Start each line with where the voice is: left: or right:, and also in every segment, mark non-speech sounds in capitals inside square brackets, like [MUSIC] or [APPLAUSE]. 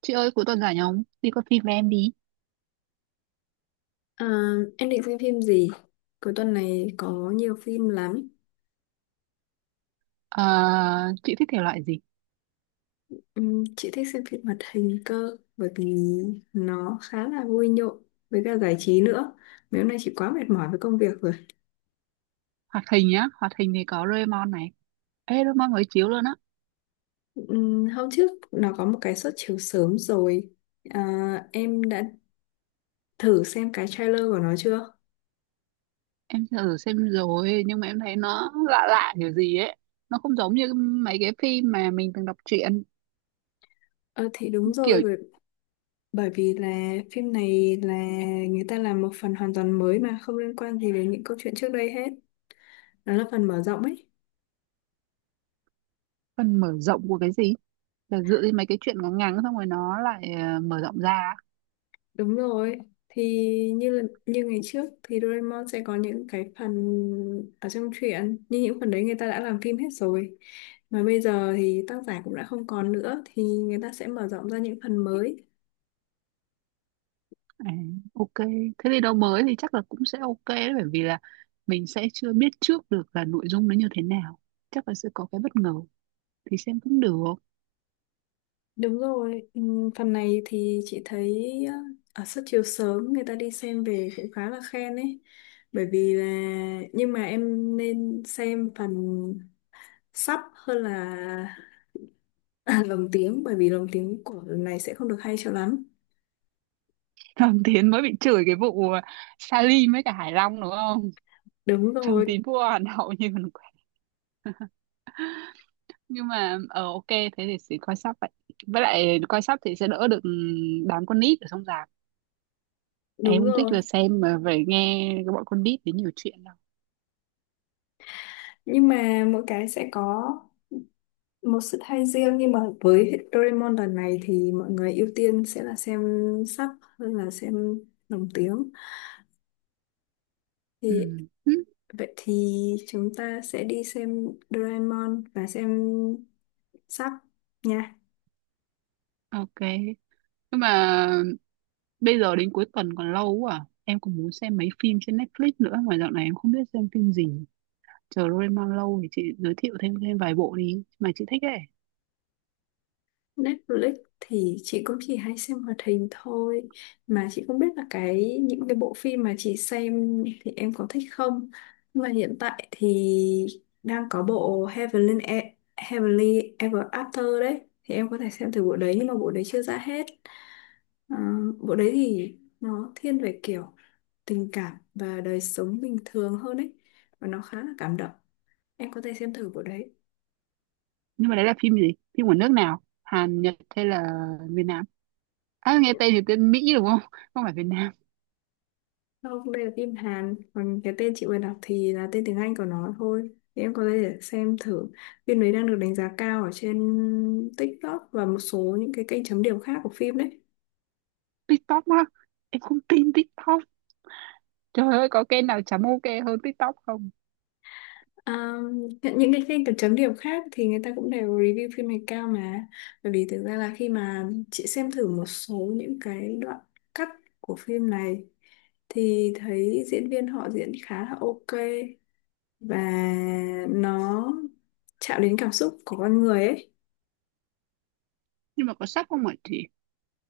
right: Chị ơi cuối tuần rảnh không? Đi coi phim với em đi.
left: À, em định xem phim gì? Cuối tuần này có nhiều phim lắm.
right: Ờ, chị thích thể loại gì?
left: Chị thích xem phim hoạt hình cơ bởi vì nó khá là vui nhộn với cả giải trí nữa. Mấy hôm nay chị quá mệt mỏi với công việc rồi.
right: Hoạt hình nhá. Hoạt hình thì có Doraemon này. Ê Doraemon mới chiếu luôn á.
left: Hôm trước nó có một cái suất chiếu sớm rồi. À, em đã thử xem cái trailer của nó chưa?
right: Em thử xem rồi nhưng mà em thấy nó lạ lạ kiểu gì ấy. Nó không giống như mấy cái phim mà mình từng đọc truyện.
left: Ờ thì đúng rồi,
right: Kiểu
left: bởi bởi vì là phim này là người ta làm một phần hoàn toàn mới mà không liên quan gì đến những câu chuyện trước đây hết. Nó là phần mở rộng ấy.
right: phần mở rộng của cái gì? Là dựa trên mấy cái chuyện ngắn ngắn xong rồi nó lại mở rộng ra.
left: Đúng rồi, thì như là, như ngày trước thì Doraemon sẽ có những cái phần ở trong truyện, nhưng những phần đấy người ta đã làm phim hết rồi. Mà bây giờ thì tác giả cũng đã không còn nữa thì người ta sẽ mở rộng ra những phần mới.
right: À, ok. Thế thì đâu mới thì chắc là cũng sẽ ok đấy, bởi vì là mình sẽ chưa biết trước được là nội dung nó như thế nào. Chắc là sẽ có cái bất ngờ thì xem cũng được.
left: Đúng rồi, phần này thì chị thấy ờ, ở suất chiếu sớm người ta đi xem về cũng khá là khen ấy. Bởi vì là nhưng mà em nên xem phần sắp hơn là [LAUGHS] lồng tiếng bởi vì lồng tiếng của lần này sẽ không được hay cho lắm.
right: Thẩm Tiến mới bị chửi cái vụ Salim với cả Hải Long đúng không?
left: Đúng
right: Thẩm
left: rồi,
right: Tiến vua Hàn Hậu như còn quen. Nhưng mà ờ ok thế thì sẽ coi sắp vậy. Với lại coi sắp thì sẽ đỡ được đám con nít ở trong rạp.
left: đúng
right: Em không thích
left: rồi.
right: là xem mà phải nghe cái bọn con nít đến nhiều chuyện đâu.
left: Nhưng mà mỗi cái sẽ có một sự thay riêng nhưng mà với Doraemon lần này thì mọi người ưu tiên sẽ là xem sub hơn là xem lồng tiếng. Thì
right: Ừ. Ừ.
left: vậy thì chúng ta sẽ đi xem Doraemon và xem sub nha.
right: Ok. Nhưng mà bây giờ đến cuối tuần còn lâu quá à. Em còn muốn xem mấy phim trên Netflix nữa mà dạo này em không biết xem phim gì. Chờ Doraemon lâu thì chị giới thiệu thêm thêm vài bộ đi mà chị thích ấy.
left: Netflix thì chị cũng chỉ hay xem hoạt hình thôi mà chị không biết là cái những cái bộ phim mà chị xem thì em có thích không, nhưng mà hiện tại thì đang có bộ Heavenly, Heavenly Ever After đấy thì em có thể xem từ bộ đấy nhưng mà bộ đấy chưa ra hết. Ờ, bộ đấy thì nó thiên về kiểu tình cảm và đời sống bình thường hơn ấy, và nó khá là cảm động, em có thể xem thử bộ đấy.
right: Nhưng mà đấy là phim gì, phim của nước nào, Hàn Nhật hay là Việt Nam? À nghe tên thì tên Mỹ đúng không? [LAUGHS] Không phải Việt Nam.
left: Không, đây là phim Hàn, còn cái tên chị vừa đọc thì là tên tiếng Anh của nó thôi. Thì em có thể để xem thử. Phim đấy đang được đánh giá cao ở trên TikTok và một số những cái kênh chấm điểm khác của phim đấy.
right: TikTok á? Em không tin TikTok, trời ơi có kênh nào chấm ok hơn TikTok không?
left: À, những cái kênh chấm chấm điểm khác thì người ta cũng đều review phim này cao mà. Bởi vì thực ra là khi mà chị xem thử một số những cái đoạn cắt của phim này thì thấy diễn viên họ diễn khá là ok, và nó chạm đến cảm xúc của con người ấy.
right: Nhưng mà có sắp không ạ chị?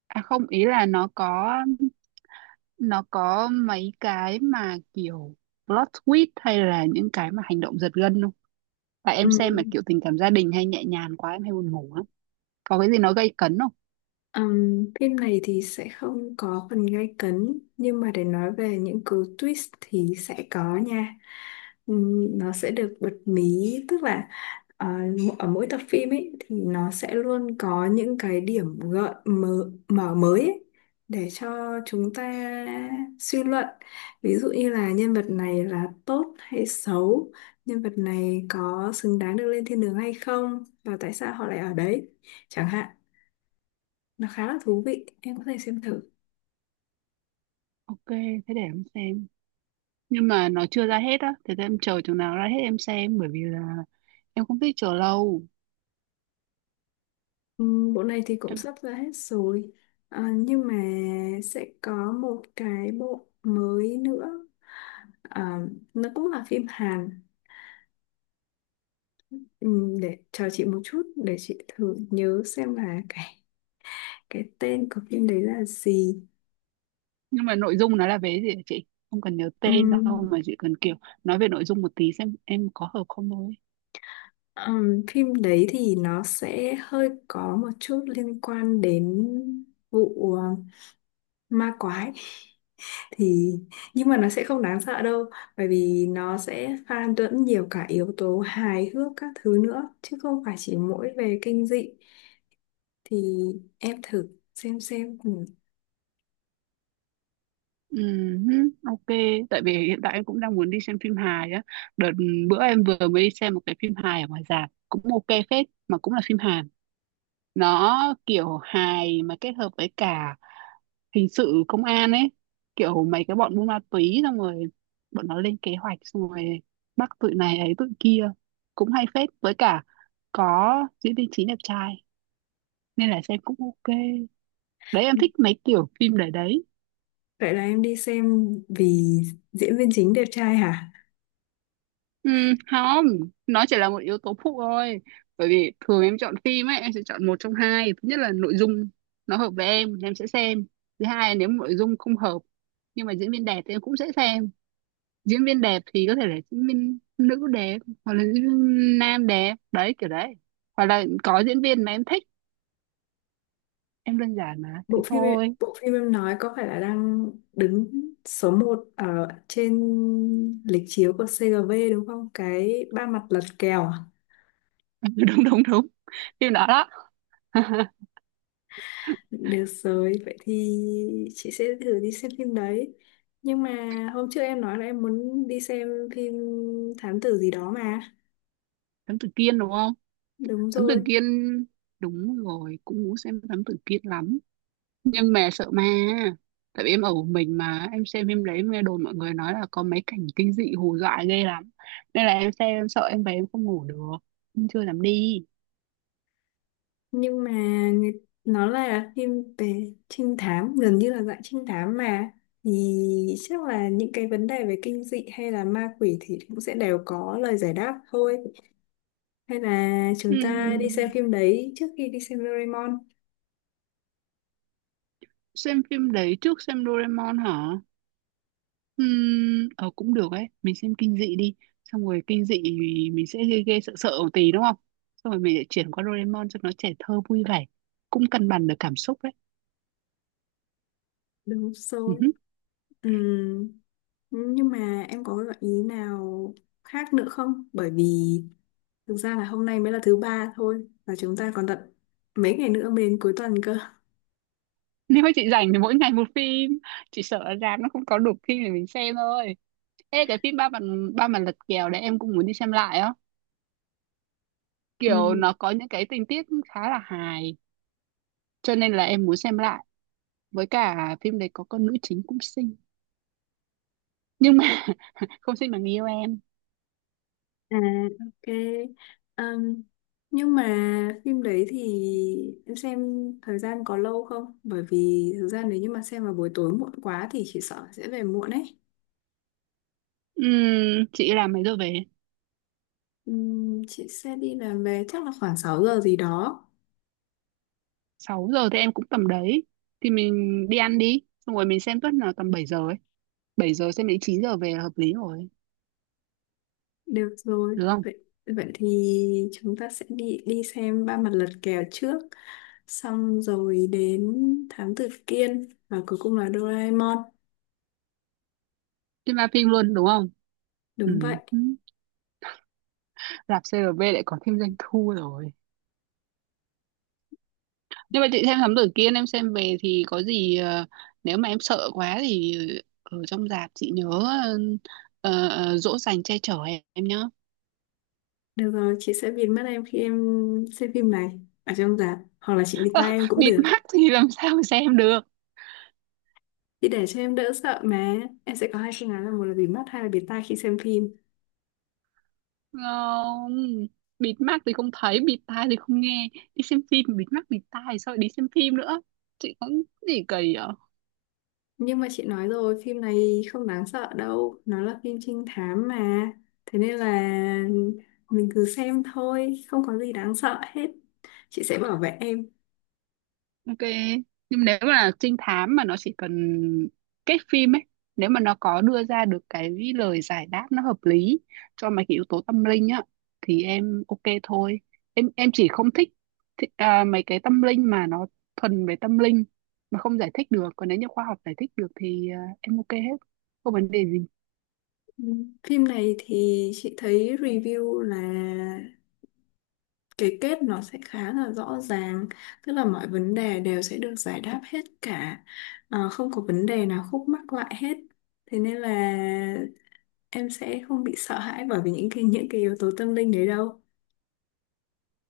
right: À không, ý là nó có, nó có mấy cái mà kiểu plot twist hay là những cái mà hành động giật gân không? Tại em xem mà
left: Ừm,
right: kiểu tình cảm gia đình hay nhẹ nhàng quá em hay buồn ngủ lắm. Có cái gì nó gây cấn không?
left: phim này thì sẽ không có phần gay cấn nhưng mà để nói về những cú twist thì sẽ có nha. Nó sẽ được bật mí, tức là ờ, ở mỗi tập phim ấy thì nó sẽ luôn có những cái điểm gợi mở, mở mới ấy, để cho chúng ta suy luận, ví dụ như là nhân vật này là tốt hay xấu, nhân vật này có xứng đáng được lên thiên đường hay không và tại sao họ lại ở đấy chẳng hạn. Nó khá là thú vị, em có thể xem thử.
right: Ok thế để em xem. Nhưng mà nó chưa ra hết á, thế thì em chờ chừng nào ra hết em xem, bởi vì là em không thích chờ lâu.
left: Bộ này thì cũng
right: Em...
left: sắp ra hết rồi. À, nhưng mà sẽ có một cái bộ mới nữa. À, nó cũng là phim Hàn. Để chờ chị một chút để chị thử nhớ xem là cái tên của phim đấy là gì.
right: Nhưng mà nội dung nó là về gì hả chị? Không cần nhớ tên
left: Ừm,
right: đâu mà chỉ cần kiểu nói về nội dung một tí xem em có hợp không thôi.
left: phim đấy thì nó sẽ hơi có một chút liên quan đến vụ ma quái, thì nhưng mà nó sẽ không đáng sợ đâu bởi vì nó sẽ pha lẫn nhiều cả yếu tố hài hước các thứ nữa chứ không phải chỉ mỗi về kinh dị. Thì em thử xem xem.
right: Ừm, ok, tại vì hiện tại em cũng đang muốn đi xem phim hài á. Đợt bữa em vừa mới đi xem một cái phim hài ở ngoài rạp cũng ok phết mà cũng là phim Hàn. Nó kiểu hài mà kết hợp với cả hình sự công an ấy, kiểu mấy cái bọn buôn ma túy xong rồi bọn nó lên kế hoạch xong rồi bắt tụi này ấy tụi kia, cũng hay phết, với cả có diễn viên chính đẹp trai nên là xem cũng ok. Đấy em
left: Ừ,
right: thích mấy kiểu phim để đấy.
left: vậy là em đi xem vì diễn viên chính đẹp trai hả?
right: Ừ, không, nó chỉ là một yếu tố phụ thôi. Bởi vì thường em chọn phim ấy em sẽ chọn một trong hai thứ, nhất là nội dung nó hợp với em sẽ xem, thứ hai là nếu nội dung không hợp nhưng mà diễn viên đẹp thì em cũng sẽ xem. Diễn viên đẹp thì có thể là diễn viên nữ đẹp hoặc là diễn viên nam đẹp đấy, kiểu đấy, hoặc là có diễn viên mà em thích. Em đơn giản mà thế thôi.
left: Bộ phim em nói có phải là đang đứng số một ở trên lịch chiếu của CGV đúng không, cái ba mặt lật kèo?
right: [LAUGHS] Đúng đúng đúng, phim đó đó. [LAUGHS]
left: Được rồi, vậy thì chị sẽ thử đi xem phim đấy. Nhưng mà hôm trước em nói là em muốn đi xem phim thám tử gì đó mà.
right: Thám Tử Kiên đúng không?
left: Đúng
right: Thám Tử
left: rồi.
right: Kiên, đúng rồi, cũng muốn xem Thám Tử Kiên lắm. Nhưng mà sợ ma, tại vì em ở một mình mà em xem phim đấy, em nghe đồn mọi người nói là có mấy cảnh kinh dị hù dọa ghê lắm, nên là em xem em sợ em về em không ngủ được. Em chưa dám đi.
left: Nhưng mà nó là phim về trinh thám, gần như là dạng trinh thám mà. Thì chắc là những cái vấn đề về kinh dị hay là ma quỷ thì cũng sẽ đều có lời giải đáp thôi. Hay là
right: Ừ.
left: chúng ta đi xem phim đấy trước khi đi xem Doraemon.
right: Xem phim đấy trước xem Doraemon hả? Ờ cũng được ấy, mình xem kinh dị đi. Xong rồi kinh dị thì mình sẽ ghê ghê sợ sợ một tí đúng không? Xong rồi mình sẽ chuyển qua Doraemon cho nó trẻ thơ vui vẻ, cũng cân bằng được cảm xúc đấy.
left: Đúng
right: Ừ
left: rồi.
right: hứ.
left: Ừ, nhưng mà em có gợi ý nào khác nữa không? Bởi vì thực ra là hôm nay mới là thứ ba thôi và chúng ta còn tận mấy ngày nữa mới đến cuối tuần cơ.
right: [LAUGHS] Nếu mà chị rảnh thì mỗi ngày một phim, chị sợ ở rạp nó không có đủ phim để mình xem thôi. Ê cái phim ba mặt, ba mặt lật kèo đấy em cũng muốn đi xem lại á. Kiểu
left: Ừ,
right: nó có những cái tình tiết khá là hài, cho nên là em muốn xem lại. Với cả phim đấy có con nữ chính cũng xinh. Nhưng mà không xin bằng yêu em.
left: à, ok. Ừm, nhưng mà phim đấy thì em xem thời gian có lâu không? Bởi vì thực ra nếu như mà xem vào buổi tối muộn quá thì chị sợ sẽ về muộn ấy.
right: Chị làm mấy giờ về?
left: Chị sẽ đi làm về chắc là khoảng 6 giờ gì đó.
right: Sáu giờ thì em cũng tầm đấy, thì mình đi ăn đi, xong rồi mình xem tuất là tầm 7 giờ ấy, 7 giờ xem đến 9 giờ về là hợp lý rồi.
left: Được rồi,
right: Được không?
left: vậy vậy thì chúng ta sẽ đi đi xem ba mặt lật kèo trước, xong rồi đến Thám Tử Kiên và cuối cùng là Doraemon.
right: Đi ma phim luôn đúng không?
left: Đúng vậy.
right: Ừm, Rạp CRV lại có thêm doanh thu rồi. Nhưng mà chị xem thám tử Kiên em xem về thì có gì nếu mà em sợ quá thì ở trong rạp chị nhớ ờ, dỗ dành che chở em nhá.
left: Được rồi, chị sẽ bịt mắt em khi em xem phim này ở trong rạp, hoặc là chị bịt
right: Ờ,
left: tai em cũng
right: bịt
left: được.
right: mắt thì làm sao mà xem được?
left: Chị để cho em đỡ sợ mà. Em sẽ có hai phương án là một là bịt mắt, hai là bịt tai khi xem phim.
right: Không, bịt mắt thì không thấy, bịt tai thì không nghe. Đi xem phim mà bịt mắt bịt tai thì sao lại đi xem phim nữa? Chị cũng gì kỳ vậy?
left: Nhưng mà chị nói rồi, phim này không đáng sợ đâu. Nó là phim trinh thám mà. Thế nên là mình cứ xem thôi, không có gì đáng sợ hết. Chị sẽ bảo vệ em.
right: Ok. Nhưng nếu mà trinh thám mà nó chỉ cần cái phim ấy, nếu mà nó có đưa ra được cái lời giải đáp nó hợp lý cho mấy cái yếu tố tâm linh á thì em ok thôi. Em chỉ không thích, à, mấy cái tâm linh mà nó thuần về tâm linh mà không giải thích được, còn nếu như khoa học giải thích được thì à, em ok hết. Không vấn đề gì.
left: Ừ. Phim này thì chị thấy review là cái kết nó sẽ khá là rõ ràng. Tức là mọi vấn đề đều sẽ được giải đáp hết cả. Ờ, không có vấn đề nào khúc mắc lại hết. Thế nên là em sẽ không bị sợ hãi bởi vì những cái yếu tố tâm linh đấy đâu.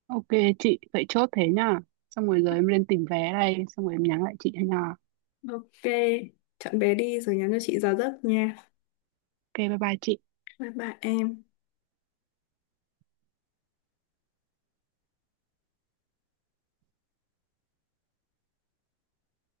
right: Ok chị, vậy chốt thế nha. Xong rồi giờ em lên tìm vé đây, xong rồi em nhắn lại chị nha.
left: Ok, chọn bé đi rồi nhắn cho chị giờ giấc nha.
right: Ok, bye bye chị.
left: Bye bye em.